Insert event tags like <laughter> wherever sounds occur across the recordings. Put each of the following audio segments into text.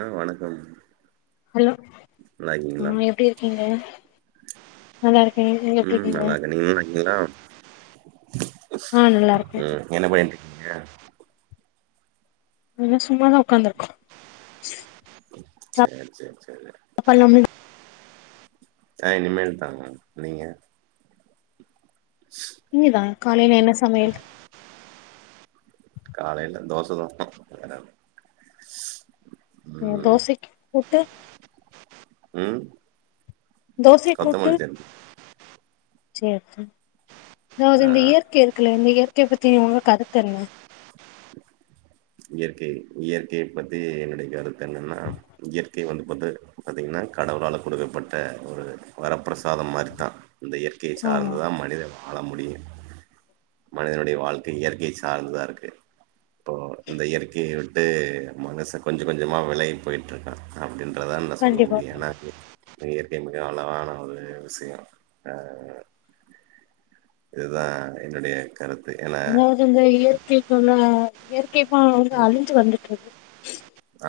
ஆ வணக்கம் ஹலோ நல்லா இருக்கீங்களா ம் எப்படி இருக்கீங்க நல்லா இருக்கே நீங்க எப்டி ம் இருக்கீங்க நல்லா இருக்க நீங்க நல்லா இருக்கீங்களா ஆ நல்லா இருக்கே ம் என்ன பன்னிட்டு இருக்கீங்க என்ன சும்மாதா ஒக்காந்துருக்கோ ம் சேர் சேர் சேரி <unintelligible> ஆ இனிமேல் தாங்க நீங்க இங்க தா காலைல என்ன சமையல் காலையில தோச தா ஊத்ணு <unintelligible> சேர் தோசைக்கு கூட்டு ம் தோசை கூட்டு கொத்தமல்லி சட்னி சேர் சே அதாவது ஆ இந்த இயற்கை இருக்குல்ல இந்த இயற்கைய பத்தி உங்க கருத்து என்ன இயற்கை இயற்கைய பத்தி என்னுடைய கருத்து என்னன்னா இயற்கை வந்து பத்து பாத்திங்கன்னா கடவுளால கொடுக்கப்பட்ட ஒரு வரப்பிரசாதம் மாரி தா இந்த இயற்கைய ஆமா சார்ந்துதா மனித வாழ முடியு மனிதனுடைய வாழ்க்கை இயற்கைய சார்ந்துதா இருக்கு இப்போ இந்த இயற்கைய விட்டு மனச கொஞ்ச கொஞ்சமா வெளகி போய் ட்ருக்கா அப்டின்றதான் நா சொல்ல கண்டிப்பா முடியு ஏன்னா இயற்க்கை மிக அழகான ஒரு விஷயோ அ இதுதா என்னுடைய கருத்து ஏன்னா அதாவது இந்த இயற்க்கைகுள்ள இயற்கைக்கு வந்து அழிஞ்சு வந்துட்ருக்கு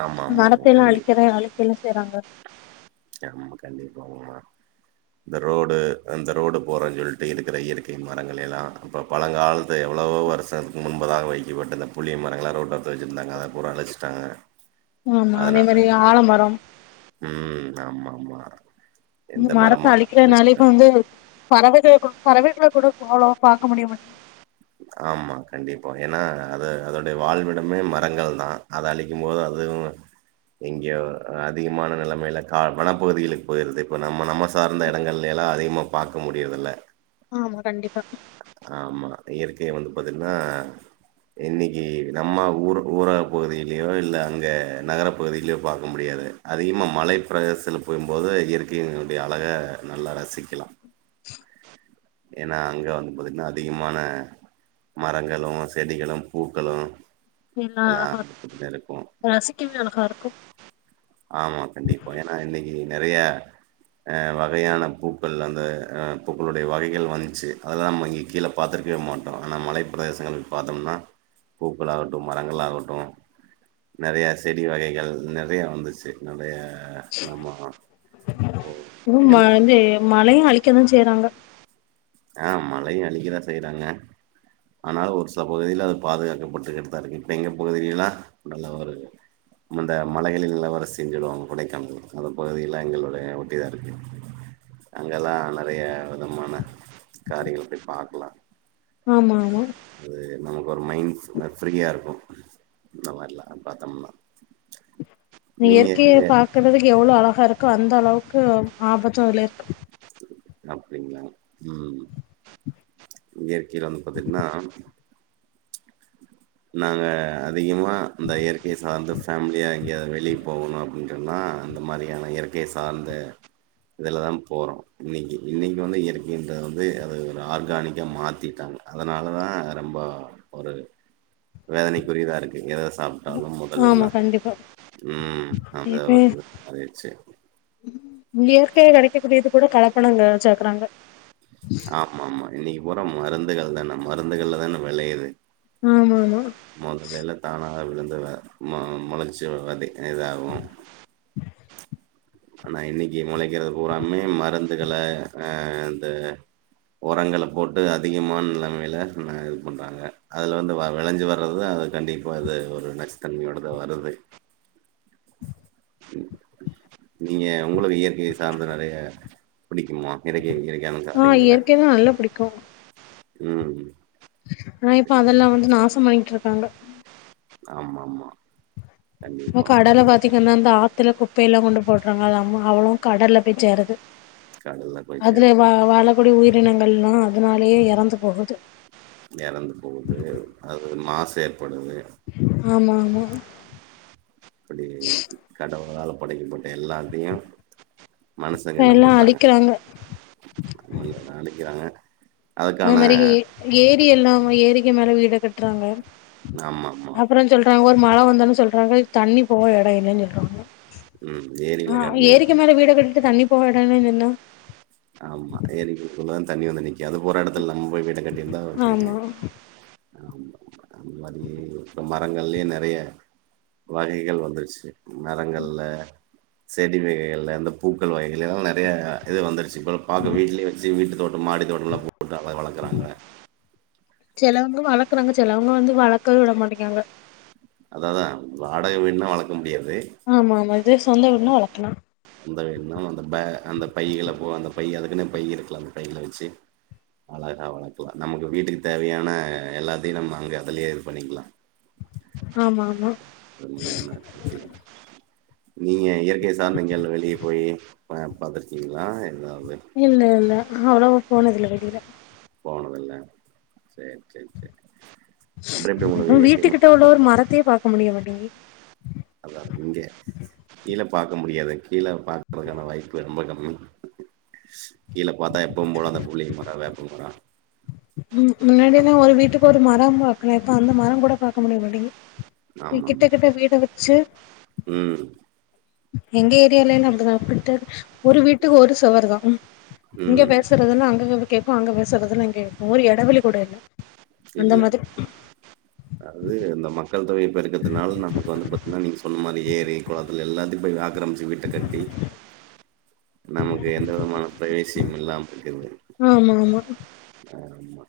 ஆமா ஆமா மரத்த எல்லா அழிக்கிற கண்டிப்பா அழிக்கல்லா செய்றாங்க ஆமா கண்டிப்பாங்மா இந்த ரோடு அந்த ரோடு போறான் சொல்ட்டு இருக்கற இயற்கை மரங்களை எல்லா அப்ப பழங்கால்த்து எவ்ளவோ வருஷத்து முன்பதாக வைக்கப்பட்டது புளிய மரங்கள ரோட்டோரத்த வெச்சிருந்தாங்க அத பூறா அழச்சு ட்டாங்க ஆமா அதே அதனாலா மாரி இப்ப ஆலமரம் ம் ஆமா ஆமா மு மரத்த அழிக்கறனால இப்ப வந்து பறவைகள் கூ பறவைகள கூட <unintelligible> பாக்க முடிய மாட்டி ஆமா கண்டிப்பா ஏன்னா அது அதொடைய வாழ்விடமே மரங்கள் தா அத அழிக்கும் போது அதுவு எங்கியோ அதிகமான நலைமையில கா வனப்பகுதிகளுக்கு போயிருது இப்ப நம்ம நம்ம சார்ந்த எடங்கள்லீலா அதிகமா பாக்க முடியரதுல்ல ஆமா கண்டிப்பா ஆமா இயற்கைய வந்து பாத்தின்னா இன்னிக்கு நம்ம ஊர் ஊரக பகுதியிலியோ இல்ல அங்க நகர பகுதியிலோ பாக்க முடியாதுங்க அதிகமா மலை பிரதேசத்துல போம்போது இயற்கையினுடைய அழக நல்லா ரசிக்கலா ஏன்னா அங்க வந்து பாத்திங்கன்னா அதிகமான மரங்களு செடிகளு பூக்களு எல்லா அழகா பாத்தீங்கன்னா இருக்கு இரு ரசிக்கவே அழகா இருக்கு ஆமா கண்டிப்பா ஏன்னா இன்னிக்கி நெறையா அ வகையான பூக்கள் அந்த அ பூக்களுடைய வகைகள் வந்ச்சு அதல்லா நம்ம இங்க கீழ பாத்துருக்கவே மாட்டோ அனா மலைப் பிரதேசங்களுக்கு பாத்தம்ன்னா பூக்களாகட்டு மரங்களாகட்டு நெறையா செடி வகைகள் நெறையா வந்து சே நெறைய நம்மோ ஒ ஏனா மலையு அழிக்கதா செய்றாங்க ஆ மலைய அழிக்கதா செய்றாங்க ஆனாலு ஒரு சில பகுதியில அது பாதுகாக்கப்பட்டுக்கிட்டுதா இருக்கு இப்ப எங்க பகுதில எல்லா நல்லாவதா இருக்கு அந்த மலைகளின் இளவரசின் சொல்லுவாங்க கொடைக்கானல் அந்த பகுதிகல்லா எங்களுடைய ஒட்டிதா இருக்கு அங்கெல்லா நெறைய விதமான காரியங்கள போய் பாக்கலா ஆமா ஆமா அது நமக்கு ஒரு மைண் ஃப்ரீயா இருக்கு இந்த மார்லா பாத்தம்னா இந்த இயற்கிய பாக்குறதுக்கு எவ்வளோ அழகா இருக்கு அந்த அளவுக்கு ஆபத்து இத்ல இருக்கு அப்டிங்ளா ம் இயற்கையில வந்து பாத்தீட்ன்னா நாங்க அதிகமா இந்த இயற்கிய சார்ந்த ஃபேம்லியா இ ங்க எதாது வெளிய போகணு அப்டின்றன்னா அந்த மாரியான இயற்கிய சார்ந்த இதுலதா போறோ இன்னிக்கி இன்னிக்கி வந்து இயற்கைன்றது வந்து அது ஒரு ஆர்கானிக்கா மாத்திட்டாங்க அதனால தா ரொம்போ ஒரு வேதனைக்குரியத இருக்கு எதெத சாப் ட்டாலு ஆமா மொதலெல்ல கண்டிப்பா ம் அந்த <unintelligible> அது சே இயற்கியா கெடைக்க கூடியது கூட கலப்படங்க சேக்குறாங்க ஆமா ஆமா இன்னிக்கு பூறா மருந்துகள் தான மருந்துகள்லதான வெளயிது ஆமா ஆமா மொதலயெல்லா தானா விழுந்து அத ம மொளச்சு வந்து இதாகு ஆனா இன்னிக்கூ முளைக்கிறது பூறாமே மருந்துகள அ அந்த ஒரங்கள போட்டு அதிகமான நிலைமையில ந இது பண்றாங்க அதுல வந்து வவிளஞ்சி வர்றதா அது கண்டிப்பா இது ஒரு நச்சுத்தன்மையோடதா வருது நீங்க உங்களுக்கு இயற்கிய சார்ந்த நெறைய பிடிக்குமா நிறகிய இயற்கையான காரியங்கள தோ ம் ஆனா இப்ப சரி. அதெல்லா வந்து நாசம் பண்க்கிட்ருக்காங்க ஆமா ஆமா இப்ப கண்டிப்பா கடல இந்த பாத்தீங்கன்னா அந்த ஆத்துல குப்பையெல்லா கொண்டு போட்றாங்க அது அம்மா அவ்வளோவு கடல்ல போய் சேருது கடல்ல போய் அதுல சேருது வா வாழக்கூடிய உயிரினங்கள்லா அதனாலேயே எறந்து போகுது எறந்து போகுது அது மாசு ஏற்படுது ஆமா ஆமா அப்படி கடவுளால படைக்கப்பட்ட எல்லாத்தியு மனுசங்க என்ன எல்லா பண்றாங்க அழிக்கிறாங்க <unintelligible> அத அழிக்கிறாங்க அது மாரி ஏ ஏரியெல்லா ஏரிக்கு மேல வீடு கட்றாங்க ஆமா ஆமா சொல்றாங்க ஒரு மழ வந்தாலு சொல்றாங்க தண்ணி போவ எடோ இல்லன் சொல்றாங்க ம் ஆ ஏரியில கட்னா ஏரிக்கு ஏரி மேல வீடு கட்டிட்டு தண்ணி போக எடோ இல்லன் சொன்னா ஆமா ஏரிக்குள்ளதா தண்ணி வந்து நிக் கு அது போற எடத்துல நம் போய் வீடு கட்டிந்தா <unintelligible> ஆமா ஆமா அந்த மாரி இப்ப மரங்கள்லே நெறைய வகைகள் வந்துருச்சு மரங்கள்ல செடி வகைகள்ல இந்த பூக்கள் வகைகள் எல்லா நெறைய இது வந்துருச்சு இப்போ பாக்க வீட்லியே வெச்சு வீட்டுத்தோட்டோ மாடி தோட்டலா போட்டு அ <unintelligible> வளக்குறாங்க சிலவங்க வளர்க்குறாங்க சிலவங்க வந்து வளர்க்கவே விட மாட்டேங்ராங்க அதா தா வாடக வீடுனா வளர்க்க முடியாது ஆமா ஆமா இது சொந்த வீடுனா வளர்க்கலா அந்த இன்னு அந்த ப அந்த பையகள போக அந்த பை அதுக்குன்னே பை இருக்கல அந்த பையில வச்சு அழகா வளக்கலா நமக்கு வீட்டுக்கு தேவையான எல்லாத்தையு நம்ம அங்கே அதுலயே இது பண்ணிக்கலா ஆமா ஆமா உண்மையான விசயம் நீங்க இயற்கை சார்ந்தங்கில்ல வெளியே போயி வரன்பாரத்துருக்கிங்களா எதாவுது இல்லல்ல அவ்ளோ போனதில்ல வெளில போனதில்ல சேரி சேர் சேர் ம் வீட்டுக்கிட்ட உள்ள ஒரு மரத்தையே பாக்க முடியமாட்டேங்கி அதா இங்கயா கீழ பாக்க முடியாது கீழ பாக்கறதுக்கான வாய்ப்பு ரொம்ப கம்மி கீழ பாத்தா எப்பவு போலதா புளியமரோ வேப்பமரோ ம் முன்னாடினா ஒரு வீட்டுக்கு ஒரு மரம் பாக்கலா இப்ப அந்த மரங்கூட பாக்க முடிய மாட்டேங் ஆமா ம் எங்க ஏரியாலேல்லா அப்டிதா அங்குட்டு ஒரு வீட்டுக்கு ஒரு சுவர் தா இங்க ம் பேசுறதுலா அங்க கேக் கேக்கு அங்க பேசுறதுலா இங்க கேக்கு ஒரு எடவெளி கூட இல்ல அந்த இல்ல மாதிரி அது இந்த மக்கள் தொகை பெருக்கத்துனால நமக்கு வந்து பாத் திங்னா நீங்க சொன்ன மாரியே ஏரி கொளத்துல எல்லாத்தையு போய் ஆக்கிரமிச்சி வீட்ட கட்டி நமக்கு எந்த விதமான ப்ரைவேசியு இல்லாமருக்குது ஆமாமா வேறன்னா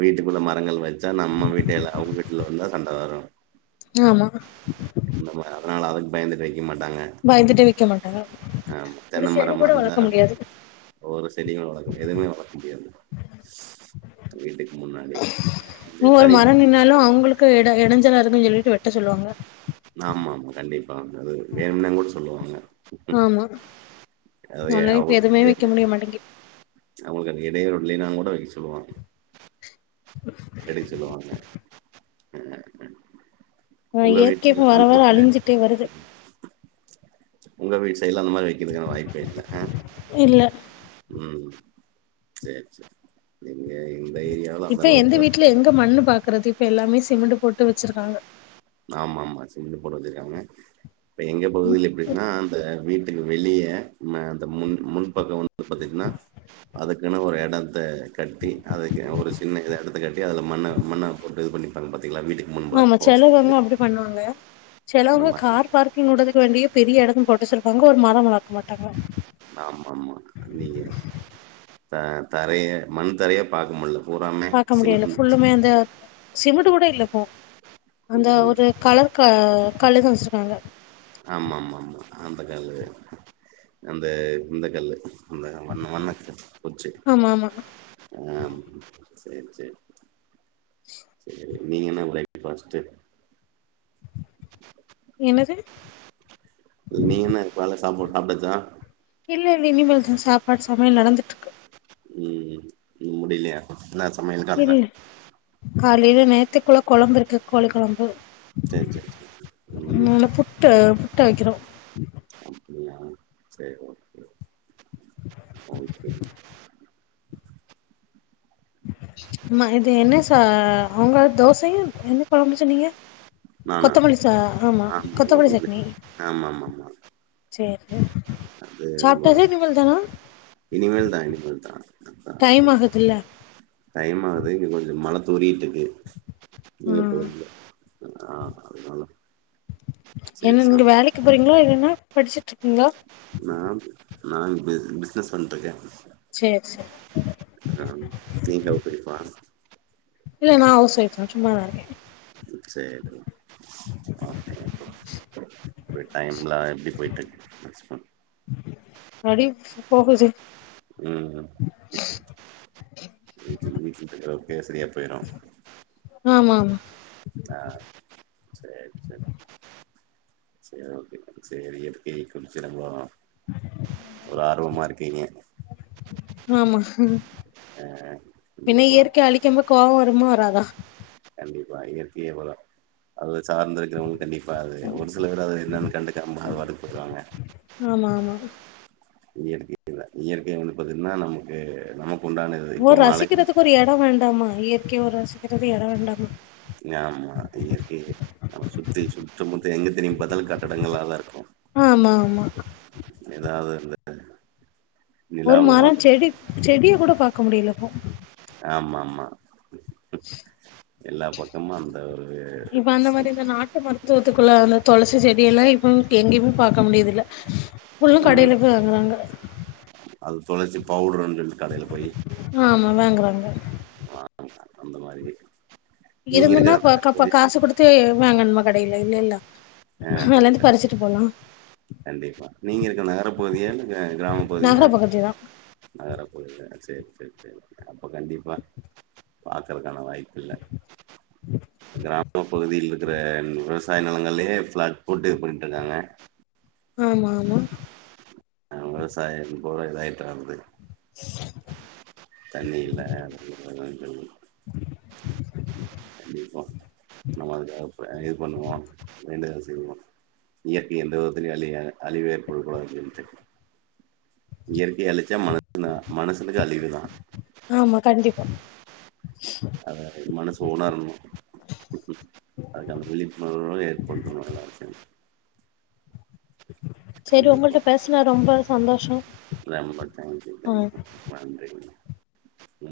வீட்டுக்குள்ள மரங்கள் வச்சா நம்ம வீட்ட ல அவுங்க வீட்டுலருந்தா சண்ட வரு ஆமா அந்தமார் அதனால அதுக்கு பயந்துட்டு வைக்க மாட்டாங்க பயந்துட்டே விக்க மாட்டாங்க ஆமா ஒரு தென்ன செடி மரமா கூட இருந்தா வளக்க முடியாது ஒரு செடிகூட வளக்க முடியாது எதுமே வளக்க முடியாது வீட்டுக்கு முன்னாடி இதேதா ஒரு மரம் நின்னாலு அவுங்குளுக் கு எட எடஞ்சாலுருக்குனு சொல்லிட்டு வெட்ட சொல்லுவாங்க நாமாமா கண்டிப்பா அந்த இது வேணும்னேங்கூட சொல்லுவாங்க ஆமா அது நல்லவே இப்ப எதுமே வெக்க முடிய மாட்டேங்கி அவுங்குளுக்கு அந்த இடையூறு இல்லேனாங்கூட வக்க சொல்லுவாங்க இ சொல்லுவாங்க ம் ம் ஒங்க இயற்கை வீட்ல இப்ப வர அந்த வர மாரி <inaudible> அழிஞ்சிட்டே வருது ஒங்க வீட் சைட்ல அந்த மாரி வைக்கிறதுக்கான வாய்ப்பே இல்ல அ இல்ல ம் சேரி சேர் எங்க இந்த ஏரியால இப்ப எந்த அந்தளவுக்கா வீட்ல எங்க மண்ணு பாக்குறது இப்ப எல்லாமே சிமெண்டு போட்டு வச்சிருக்காங்க ஆமாமா சிமெண்டு போட்டு வச்சிருக்காங்க இப்ப எங்க பகுதில எப்டி னா அந்த வீட்டுக்கு வெளியே ம அந்த முன் முன்பக்கம் வந்து பாத்தீங்ன்னா அதுக்குன்னு ஒரு எடத்த கட்டி அதுக்கு ஒரு சின்ன இத எடத்த கட்டி அதுல மண்ண மண்ண போட்டு இது பண்ணிப்பாங்க பத்தீங்களா வீட்டுக் முன்பாக போச் இப்பென்ன அப்டி பண்ணுவாங்க செலவுக மாரி கார் பார்க் கிங் உடதுக்கு வேண்டியே பெரிய எடமு போட்டு வெச்சுருப்பாங்க ஒரு மரோ வளக்க மாட்டாங்க ஆமாமா நீங்க த தரையே மண் தரையே பாக்கமுல்ல பாக்க முடியல ஃபுல்லுமே அந்த சிமெண்டு கூட இல்லக்கா அந்த ம் ஒரு கலர் க கல்லுதா வெச்சிருக்காங்க ஆமாமாமா அந்த கல்லு அந்த இந்த கல்லு அந்த வண்ண வண்ணக்கல் கொச்சு ஆமா ஆமா ஆம் சேர் சேர் சேரி நீங்க என்ன <inaudible> ஃபாஸ்ட்டு என்னது நீங்கென்ன கால்ல சாப்பாடு சாப்ட்டாச்சா இல்லல்ல இனிமேதா சாப்பாடு சமையல் நடந்துட்ருக்கு ம் இன்னு முடியிலையா என்னா சமையல் காலைல காலில நேரத்திக்குள்ள கொழம்பு இருக்கு கோழி கொழம்பு சேரி சேரி சேரி ம் மூணு புட்டு புட்ட வைக்கிறோ அப்டியா செரி ஓகே <unintelligible> ஆமா இது என்ன ச அவுங்க தோசையு என்ன கொழம்பு சொன்னீங்க நானா கொத்தமல்லி ச ஆமா கொத்தமல்லி சட்னி ஆமா ஆமா ஆமா சேரி சாப்டாச்சா இனிமேல் தானா இனிமேல்தா இனிமேல்தா டைம் ஆகுதுல்ல <inaudible> டைம் ஆகுது இங்க கொஞ்ச மழ தூறிட்ருக்கு நீங்க ம் <unintelligible> ஆ அதனால சேரி என்ன சா நீங்க வேலைக்கு போறீங்ளா இல்னா படிச்சுட்ருக்கீங்ளா நா நா பிஸ் பிஸ்னஸ் பண்ட்ருக்கே சேர் சேர் ஆ தீங் அவர் வெரி ஃபாஸ்ட் இல்ல நா அவுஸ் ஒய்ஃப்தா சும்மாத்தா இருக்கே ம் சேரிமா ஓகே ஓகே அப்ற டைம்லா எப்டி போய்ட்ருக்கு உங்க ஹஸ்பண்ட் அப்டியே போகுது ம் வீட்டுலு வீட்ல <unintelligible> செரியா போயிடு ஆமாமா ஆ சேர் சேர் சேர் ஓகே சேரி இயற்கைய <unintelligible> ஒரு ஆர்வமா இருக்கீங்க ஆமா ஆ பின்ன கண்டிப்பா இயற்கை அழி க்கம்போ கோவ வருமா வராதா கண்டிப்பா இயற்கைய இவ்ளா அதுல சார்ந்து இருக்கிறவங்களுக்கு கண்டிப்பாக அது ஒரு சில பேர் அது என்னென்னு கண்டுக்காம அவுங்பாட்டுக்கு போயிருவாங்க ஆமா ஆமா இயற்கை <inaudible> இயற்கைய வந்து பாத்தீங்ன்னா நமக்கு நமக்கு உண்டானது ஒரு இப்ப மழை ரசிக்கிறதுக்கு ஒரு எட வேண்டாமா இயற்கைய ஒரு ரசிக்கிறது எட வேண்டாமா ஆமா இயற்க்கைவ நாம சுத்தி சுத்தமுத்தி எங்க திரும்பி பாத்தாலு கட்டடங்களாலதா இருக்கு ஆமா ஆமா ஏனா அது வந்து ஒரு மரரோ செடி செடிய கூட பாக்க முடியல இப்போ ஆமா ஆமா எல்லா பக்கமு அந்த ஒரு ட்டு மருத்துவத்துக்குள்ள அந்த தொளசி செடி எல்லா இப்ப எங்கயுமே பாக்க முடியர்துல்ல புள்ளு ம் கடையில போய் வாங்கறாங்க அது தொளசி பவுடரு சொல்ட்டு கடைல போய் ஆமா வாங்கறாங்க வாங்க அந்த மாரி விட் இருந்துன்னாப்பப்க்கப்ப காசு குடுத்து வாங்கணுமா கடையில இல்லல்ல ஆ ஹ அதுல இல்ல இருந்து இல்ல பறிச்சுட்டு போலா கண்டிப்பா நீங்க இருக்க நகரப்பகுதியா இல்ல இல்ல கிராம பகுதிய நகர பகுதி தா நகரப்பகுதிய சேரி சேரி சேரி அப்ப கண்டிப்பா பாக்கறக்கான வாய்ப்பு இல்ல ம் கிராம பகுதியில் இருக்கற விவசாய நெலங்கள்லயே ஃப்ளாட் போட்டு இது பண்ட்டு இருக்காங்க ஆமா ஆமா அ விவசாயம் பூரா இதாயிட்டு வந்து தண்ணி இல்ல <unintelligible> கண்டிப்பா நம்ம அதுக்காக இப்ப எது பண்ணுவோ வேண்டுதல் செய்வோ இயற்கை எந்த விதத்திலயு அலிய அழிவேற்பட கூடாது சொல்ட்டு இயற்கைய அழிச்சா ம மனுசனுக்கு அழிவுதா ஆமா கண்டிப்பா அதை மனசு உணரனு அதுக்கான விழிப்புணர்வு ஏற்படுத்தணு எல்லாருக்கு சரி கண்டிப்பா உங்கள்ட்ட பேசுன ரொம்ப சந்தோஷோ ரொம்ப தேங்க் யூ ஆ தேங்க் யூ நன்றிங்க ம்